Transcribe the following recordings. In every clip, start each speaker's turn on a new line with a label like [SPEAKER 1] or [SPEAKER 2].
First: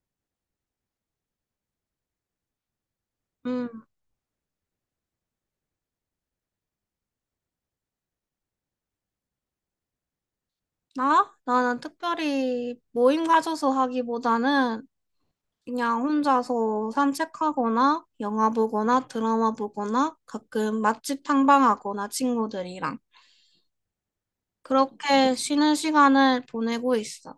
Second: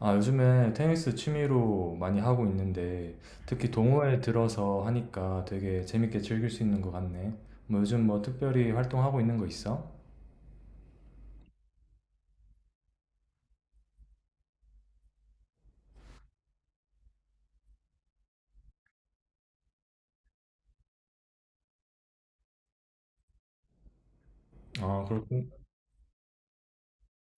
[SPEAKER 1] 아, 요즘에 테니스 취미로 많이 하고 있는데, 특히
[SPEAKER 2] 음,
[SPEAKER 1] 동호회 들어서 하니까 되게 재밌게 즐길 수 있는 것 같네. 뭐 요즘 뭐 특별히 활동하고 있는 거 있어?
[SPEAKER 2] 나? 나는 특별히 모임 가져서 하기보다는 그냥 혼자서 산책하거나 영화 보거나 드라마 보거나 가끔 맛집 탐방하거나 친구들이랑
[SPEAKER 1] 아,
[SPEAKER 2] 그렇게 쉬는 시간을 보내고 있어.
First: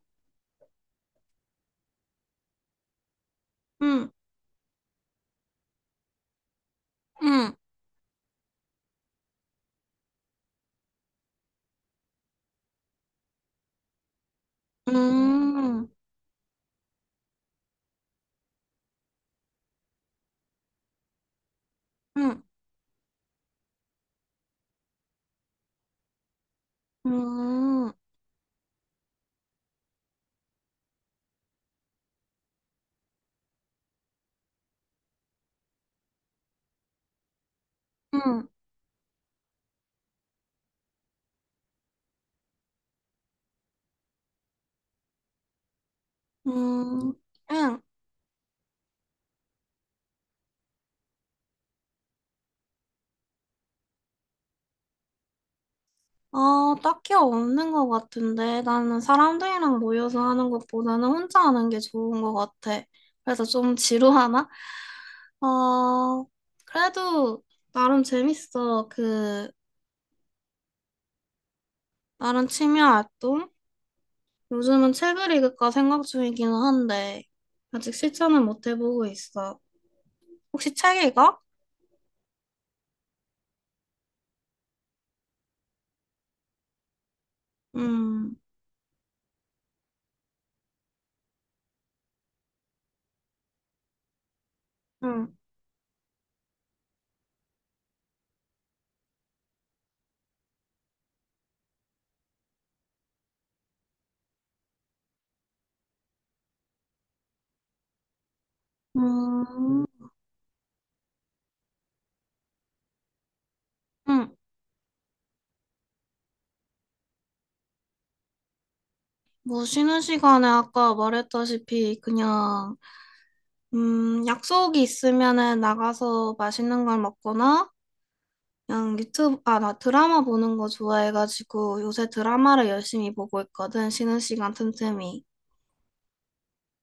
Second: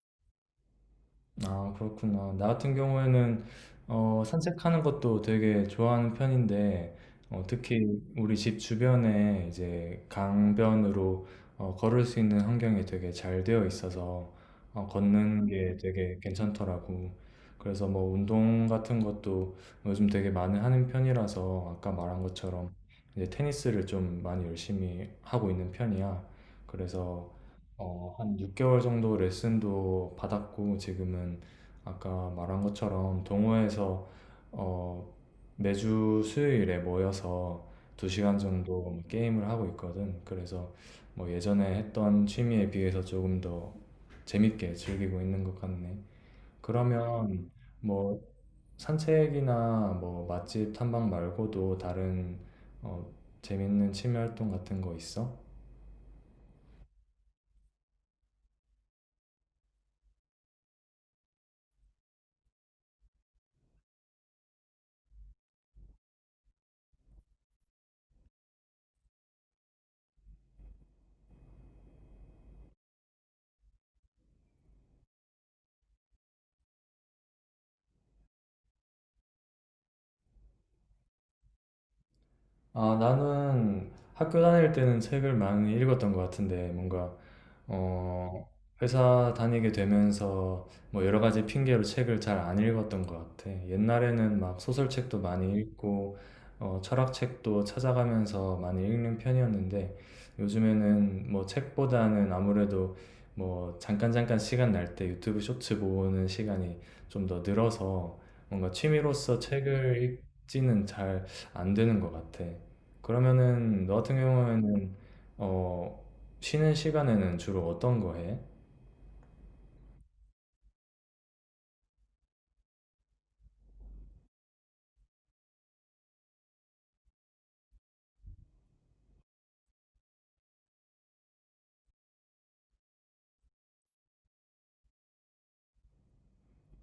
[SPEAKER 1] 그렇구나. 나 같은 경우에는
[SPEAKER 2] 응.
[SPEAKER 1] 산책하는 것도 되게 좋아하는 편인데
[SPEAKER 2] 응.
[SPEAKER 1] 특히 우리 집 주변에 이제 강변으로 걸을 수 있는 환경이 되게 잘 되어 있어서
[SPEAKER 2] 응.
[SPEAKER 1] 걷는 게
[SPEAKER 2] 응.
[SPEAKER 1] 되게 괜찮더라고. 그래서 뭐 운동 같은 것도 요즘 되게 많이 하는 편이라서 아까 말한 것처럼 이제 테니스를 좀 많이 열심히 하고 있는 편이야. 그래서
[SPEAKER 2] 응.
[SPEAKER 1] 한 6개월 정도 레슨도 받았고, 지금은 아까 말한 것처럼 동호회에서 어, 매주 수요일에 모여서 2시간
[SPEAKER 2] 응.
[SPEAKER 1] 정도 뭐 게임을 하고 있거든. 그래서 뭐 예전에 했던 취미에 비해서 조금 더 재밌게 즐기고 있는 것 같네.
[SPEAKER 2] 응.
[SPEAKER 1] 그러면
[SPEAKER 2] 응.
[SPEAKER 1] 뭐 산책이나 뭐 맛집 탐방 말고도 다른 어, 재밌는 취미 활동 같은 거 있어?
[SPEAKER 2] 아, 딱히 없는 것 같은데. 나는 사람들이랑 모여서 하는 것보다는 혼자 하는 게 좋은 것 같아. 그래서 좀 지루하나? 어, 그래도 나름 재밌어. 그, 나름 취미 활동? 요즘은 책을 읽을까 생각 중이기는 한데, 아직 실천은 못 해보고 있어. 혹시 책 읽어?
[SPEAKER 1] 아, 나는 학교 다닐 때는 책을 많이 읽었던 것 같은데, 뭔가
[SPEAKER 2] 음.
[SPEAKER 1] 어, 회사 다니게 되면서 뭐 여러 가지 핑계로 책을 잘 안 읽었던 것 같아. 옛날에는 막 소설책도
[SPEAKER 2] 응.
[SPEAKER 1] 많이 읽고, 철학책도 찾아가면서 많이 읽는 편이었는데, 요즘에는 뭐 책보다는 아무래도 뭐 잠깐 잠깐 시간 날 때 유튜브 쇼츠 보는 시간이 좀 더 늘어서 뭔가 취미로서
[SPEAKER 2] 음.
[SPEAKER 1] 책을 읽지는 잘 안 되는 것 같아. 그러면은 너 같은
[SPEAKER 2] 응.
[SPEAKER 1] 경우에는 어, 쉬는 시간에는 주로 어떤 거 해?
[SPEAKER 2] 뭐 쉬는 시간에 아까 말했다시피 그냥 약속이 있으면은 나가서 맛있는 걸 먹거나, 그냥 유튜브, 아, 나 드라마 보는 거 좋아해가지고 요새 드라마를 열심히 보고 있거든, 쉬는 시간 틈틈이.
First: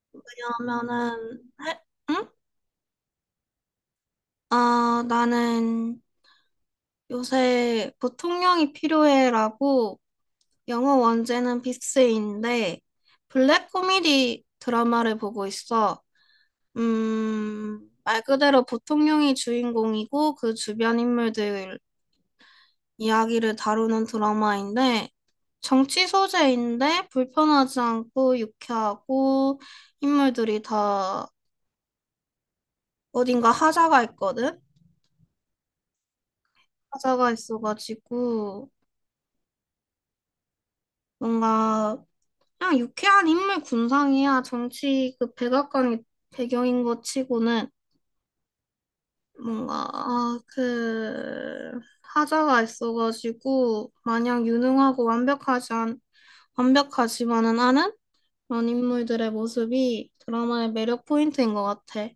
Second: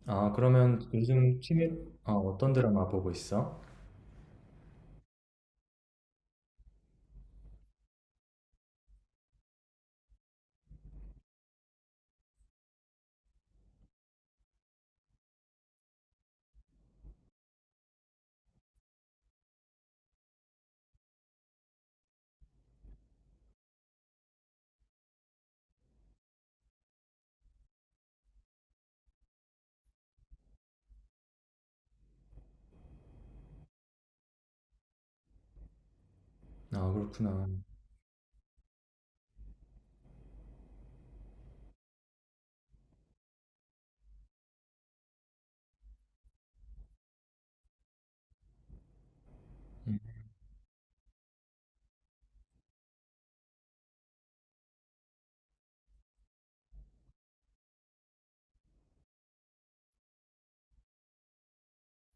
[SPEAKER 1] 아, 그러면
[SPEAKER 2] 왜냐하면은,
[SPEAKER 1] 아,
[SPEAKER 2] 응?
[SPEAKER 1] 어떤 드라마 보고 있어?
[SPEAKER 2] 아, 나는 요새 보통령이 필요해라고 영어 원제는 빅스인데, 블랙 코미디 드라마를 보고 있어. 말 그대로 보통령이 주인공이고 그 주변 인물들 이야기를 다루는 드라마인데 정치 소재인데 불편하지 않고 유쾌하고 인물들이 다 어딘가 하자가 있거든?
[SPEAKER 1] 아,
[SPEAKER 2] 하자가
[SPEAKER 1] 그렇구나.
[SPEAKER 2] 있어가지고 뭔가 그냥 유쾌한 인물 군상이야. 정치 그 백악관이 배경인 것 치고는 뭔가
[SPEAKER 1] 음,
[SPEAKER 2] 하자가 있어가지고 마냥 유능하고 완벽하지만은 않은 그런 인물들의 모습이 드라마의 매력 포인트인 것 같아.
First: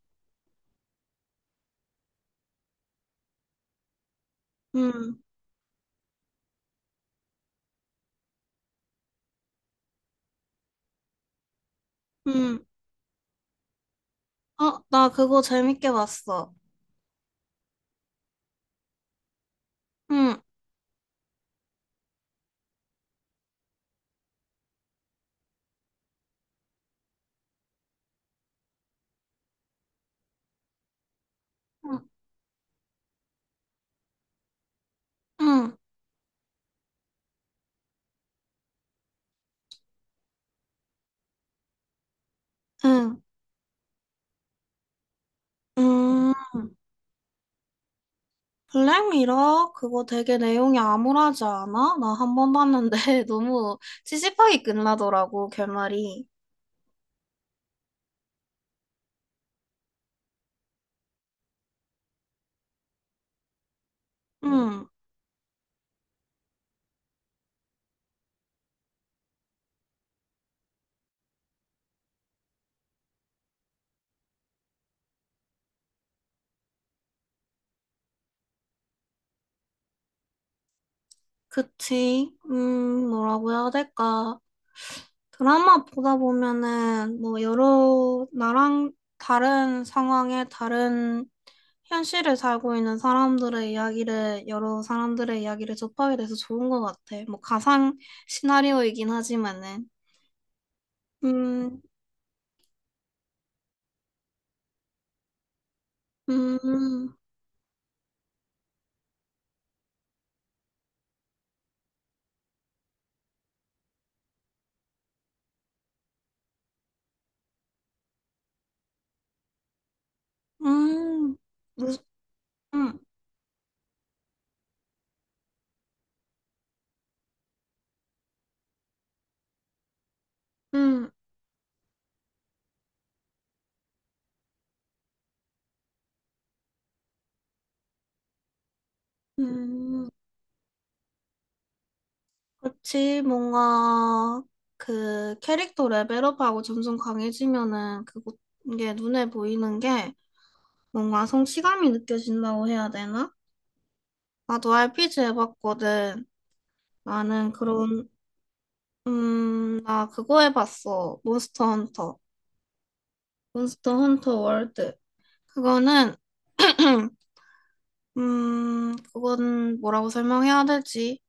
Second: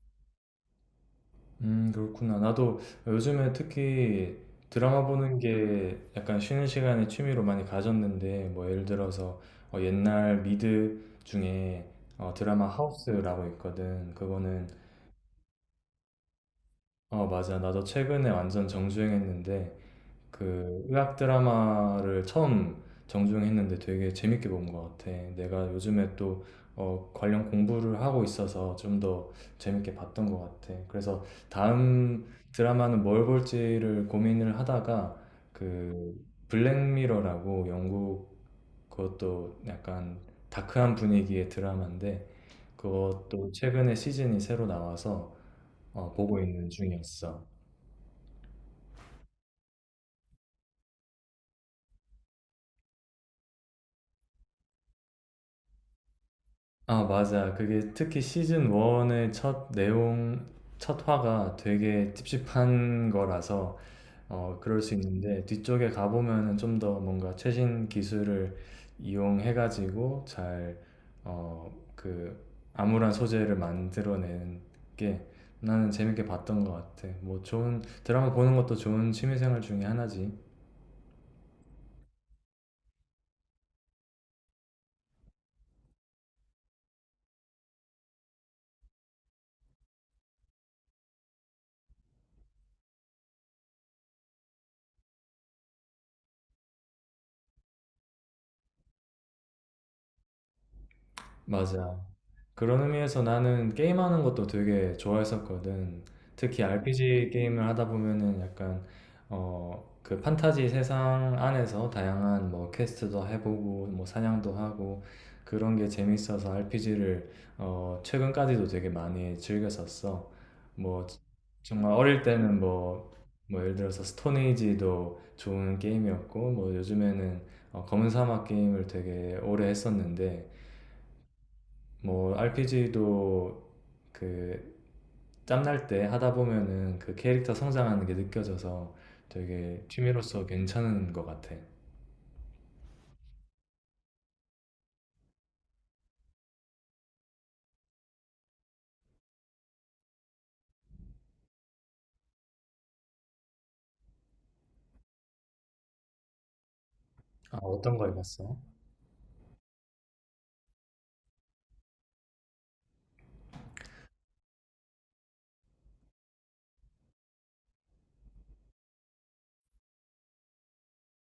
[SPEAKER 1] 그렇구나. 나도 요즘에 특히 드라마
[SPEAKER 2] 음.
[SPEAKER 1] 보는 게 약간 쉬는 시간에 취미로 많이 가졌는데, 뭐 예를 들어서 옛날 미드 중에
[SPEAKER 2] 음.
[SPEAKER 1] 드라마 하우스라고 있거든. 그거는,
[SPEAKER 2] 어, 나 그거 재밌게 봤어.
[SPEAKER 1] 맞아. 나도 최근에 완전 정주행했는데,
[SPEAKER 2] 음.
[SPEAKER 1] 그 의학 드라마를 처음 정주행했는데 되게 재밌게 본 것 같아. 내가 요즘에 또 관련 공부를 하고 있어서 좀 더 재밌게 봤던 것 같아. 그래서
[SPEAKER 2] 음.
[SPEAKER 1] 다음 드라마는 뭘 볼지를 고민을 하다가
[SPEAKER 2] 음.
[SPEAKER 1] 그 블랙미러라고 영국 그것도 약간 다크한 분위기의 드라마인데
[SPEAKER 2] 음.
[SPEAKER 1] 그것도 최근에 시즌이 새로 나와서
[SPEAKER 2] 음,
[SPEAKER 1] 보고 있는 중이었어.
[SPEAKER 2] 블랙미러? 그거 되게 내용이 암울하지 않아? 나 한 번 봤는데 너무 찝찝하게 끝나더라고, 결말이.
[SPEAKER 1] 아, 맞아. 그게 특히 시즌 1의 첫 내용, 첫 화가 되게 찝찝한 거라서, 그럴
[SPEAKER 2] 음,
[SPEAKER 1] 수 있는데, 뒤쪽에 가보면은 좀 더 뭔가 최신 기술을 이용해가지고 잘, 어, 그, 암울한 소재를 만들어내는 게 나는 재밌게 봤던 것 같아. 뭐, 좋은, 드라마 보는 것도 좋은 취미생활 중에 하나지.
[SPEAKER 2] 그치. 뭐라고 해야 될까. 드라마 보다 보면은 뭐 여러 나랑 다른 상황에 다른 현실을 살고 있는 사람들의 이야기를, 여러 사람들의 이야기를 접하게 돼서 좋은 것 같아. 뭐, 가상 시나리오이긴 하지만은. 음.
[SPEAKER 1] 맞아. 그런 의미에서 나는 게임하는 것도 되게 좋아했었거든. 특히
[SPEAKER 2] 음.
[SPEAKER 1] RPG 게임을 하다 보면은 약간 그 판타지 세상 안에서 다양한 뭐 퀘스트도 해보고 뭐 사냥도 하고 그런 게 재밌어서 RPG를 최근까지도 되게 많이 즐겼었어. 뭐
[SPEAKER 2] 음.
[SPEAKER 1] 정말
[SPEAKER 2] 무슨,
[SPEAKER 1] 어릴 때는
[SPEAKER 2] 음.
[SPEAKER 1] 뭐 예를 들어서 스톤에이지도 좋은 게임이었고 뭐 요즘에는 검은 사막 게임을 되게 오래 했었는데
[SPEAKER 2] 음.
[SPEAKER 1] 뭐 RPG도 그 짬날 때 하다 보면은 그 캐릭터 성장하는 게 느껴져서 되게
[SPEAKER 2] 음.
[SPEAKER 1] 취미로서 괜찮은 것 같아.
[SPEAKER 2] 그렇지. 뭔가, 그, 캐릭터 레벨업하고 점점 강해지면은, 그거, 이게 눈에 보이는 게, 뭔가 성취감이 느껴진다고 해야 되나? 나도 RPG 해봤거든. 나는
[SPEAKER 1] 아, 어떤 거
[SPEAKER 2] 그런
[SPEAKER 1] 해봤어?
[SPEAKER 2] 나 그거 해봤어. 몬스터 헌터. 몬스터 헌터 월드. 그거는, 그건 뭐라고 설명해야 될지.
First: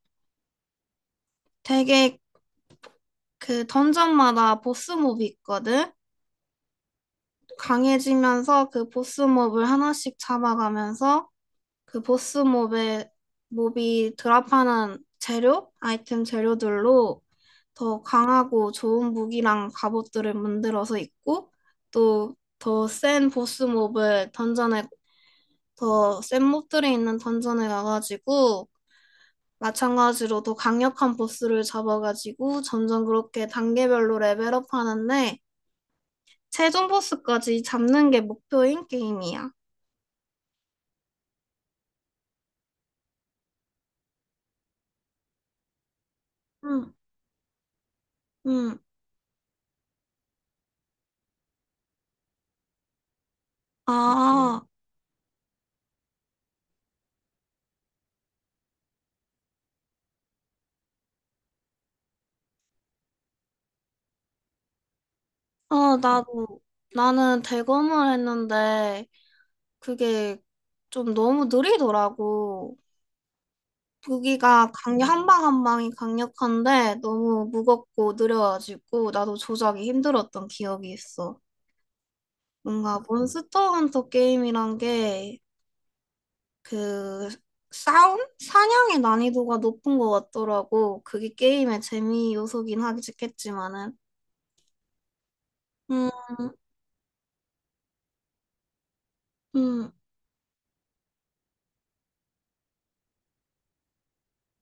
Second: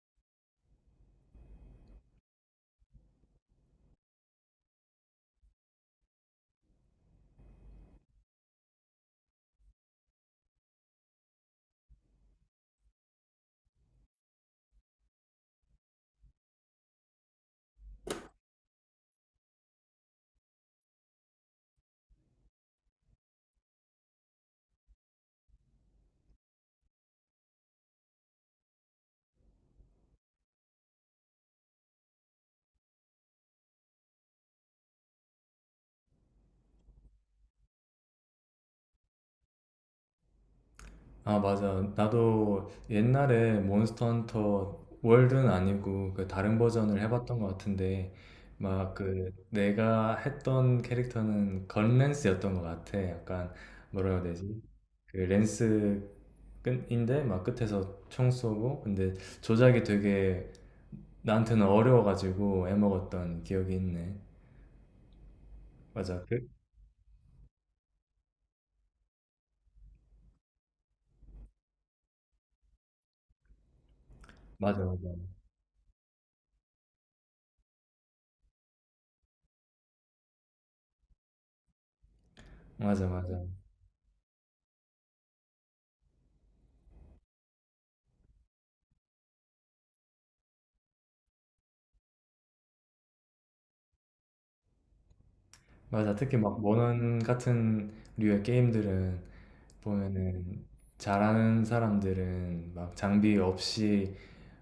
[SPEAKER 2] 되게 그 던전마다 보스몹이 있거든? 강해지면서 그 보스몹을 하나씩 잡아가면서 그 보스 몹의 몹이 드랍하는 재료, 아이템 재료들로 더 강하고 좋은 무기랑 갑옷들을 만들어서 입고 또 더 센 보스 몹을 던전에 더 센 몹들이 있는 던전에 가가지고 마찬가지로 더 강력한 보스를 잡아가지고 점점 그렇게 단계별로 레벨업 하는데 최종 보스까지 잡는 게 목표인 게임이야.
[SPEAKER 1] 아, 맞아. 나도 옛날에 몬스터 헌터 월드는 아니고 그 다른
[SPEAKER 2] 응.
[SPEAKER 1] 버전을 해봤던 것 같은데
[SPEAKER 2] 응. 음.
[SPEAKER 1] 막 그 내가 했던 캐릭터는 건랜스였던 것 같아. 약간 뭐라 해야
[SPEAKER 2] 아.
[SPEAKER 1] 되지? 그 랜스 끝인데 막 끝에서 총 쏘고 근데 조작이 되게 나한테는 어려워가지고 애먹었던 기억이 있네.
[SPEAKER 2] 어,
[SPEAKER 1] 맞아.
[SPEAKER 2] 나는 대검을 했는데, 그게 좀 너무 느리더라고. 무기가
[SPEAKER 1] 맞아 맞아
[SPEAKER 2] 한 방 한 방이 강력한데, 너무 무겁고 느려가지고, 나도 조작이 힘들었던 기억이 있어. 뭔가
[SPEAKER 1] 맞아 맞아
[SPEAKER 2] 몬스터 헌터 게임이란 게, 그, 싸움? 사냥의 난이도가 높은 것 같더라고. 그게 게임의 재미 요소긴 하겠지만은. 음.
[SPEAKER 1] 맞아. 특히 막 모넌 같은 류의 게임들은
[SPEAKER 2] 음.
[SPEAKER 1] 보면은 잘하는 사람들은 막 장비 없이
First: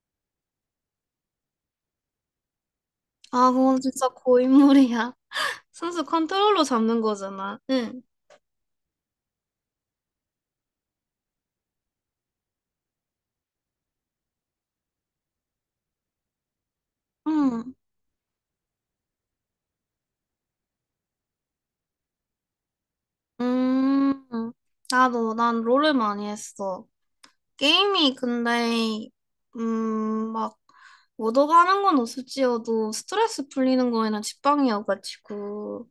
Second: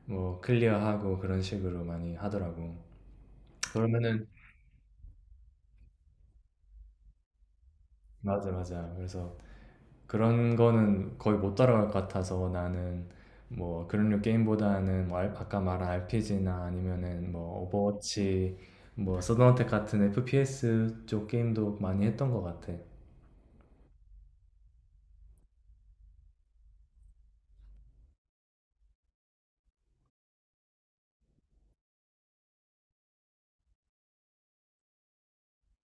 [SPEAKER 1] 뭐 클리어하고 그런 식으로 많이 하더라고.
[SPEAKER 2] 아, 그건 진짜
[SPEAKER 1] 그러면은
[SPEAKER 2] 고인물이야. 선수 컨트롤러 잡는 거잖아. 응.
[SPEAKER 1] 맞아 맞아. 그래서 그런 거는 거의 못 따라갈 것 같아서 나는 뭐 그런 류 게임보다는 뭐 아까 말한 RPG나 아니면은 뭐
[SPEAKER 2] 응.
[SPEAKER 1] 오버워치 뭐 서든어택 같은 FPS 쪽 게임도 많이 했던 것 같아.
[SPEAKER 2] 음. 난 롤을 많이 했어. 게임이 근데, 막, 얻어가는 건 없을지어도 스트레스 풀리는 거에는 직방이어가지고.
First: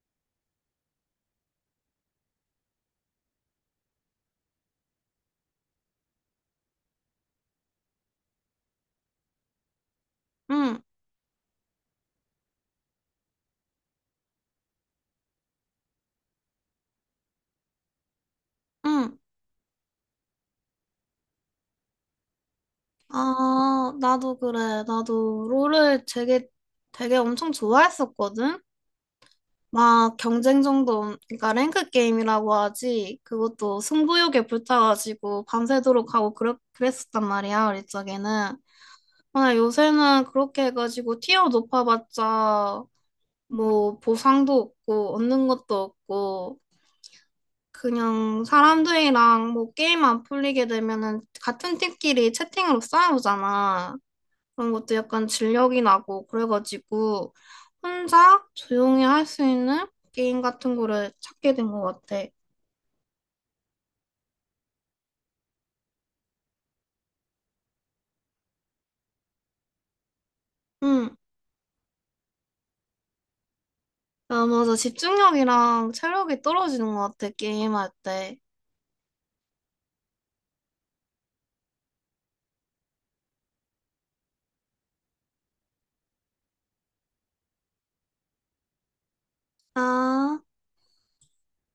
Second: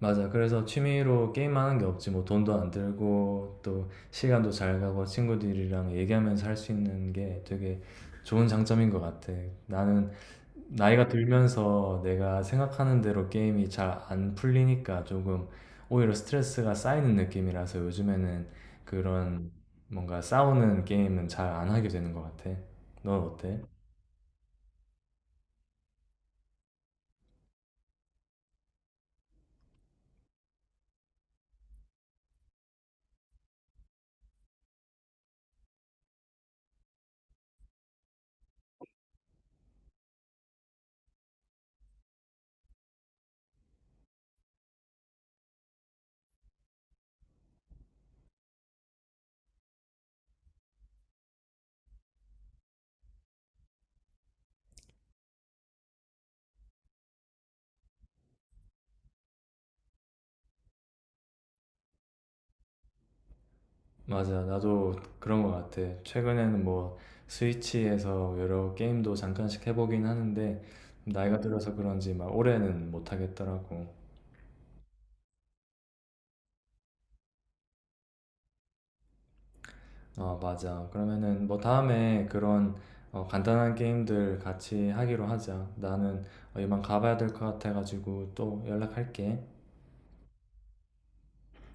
[SPEAKER 1] 맞아. 그래서 취미로 게임하는 게 없지. 뭐 돈도 안 들고 또 시간도 잘 가고 친구들이랑 얘기하면서 할 수 있는 게 되게 좋은 장점인 것 같아. 나는
[SPEAKER 2] 응.
[SPEAKER 1] 나이가 들면서 내가 생각하는 대로 게임이 잘 안 풀리니까 조금 오히려 스트레스가 쌓이는 느낌이라서 요즘에는
[SPEAKER 2] 응.
[SPEAKER 1] 그런 뭔가 싸우는 게임은 잘 안 하게 되는 것 같아. 넌 어때?
[SPEAKER 2] 아, 나도 그래. 나도 롤을 되게, 되게 엄청 좋아했었거든? 막 경쟁 정도, 그러니까 랭크 게임이라고 하지, 그것도 승부욕에 불타가지고 밤새도록 하고 그랬었단 말이야, 우리 쪽에는. 근데 요새는 그렇게 해가지고 티어 높아봤자 뭐 보상도 없고 얻는 것도 없고 그냥 사람들이랑 뭐 게임 안 풀리게 되면은 같은 팀끼리 채팅으로 싸우잖아. 그런 것도 약간 진력이 나고 그래가지고 혼자 조용히 할 수 있는 게임 같은 거를 찾게 된 것 같아.
[SPEAKER 1] 맞아, 나도 그런 것 같아. 최근에는 뭐 스위치에서 여러 게임도 잠깐씩 해보긴 하는데
[SPEAKER 2] 응.
[SPEAKER 1] 나이가 들어서 그런지 막 오래는 못 하겠더라고.
[SPEAKER 2] 아, 맞아. 집중력이랑 체력이 떨어지는 것 같아, 게임할 때.
[SPEAKER 1] 어, 맞아. 그러면은 뭐 다음에 그런 간단한 게임들 같이 하기로 하자. 나는 이만 가봐야 될 것 같아가지고 또 연락할게.
[SPEAKER 2] 아.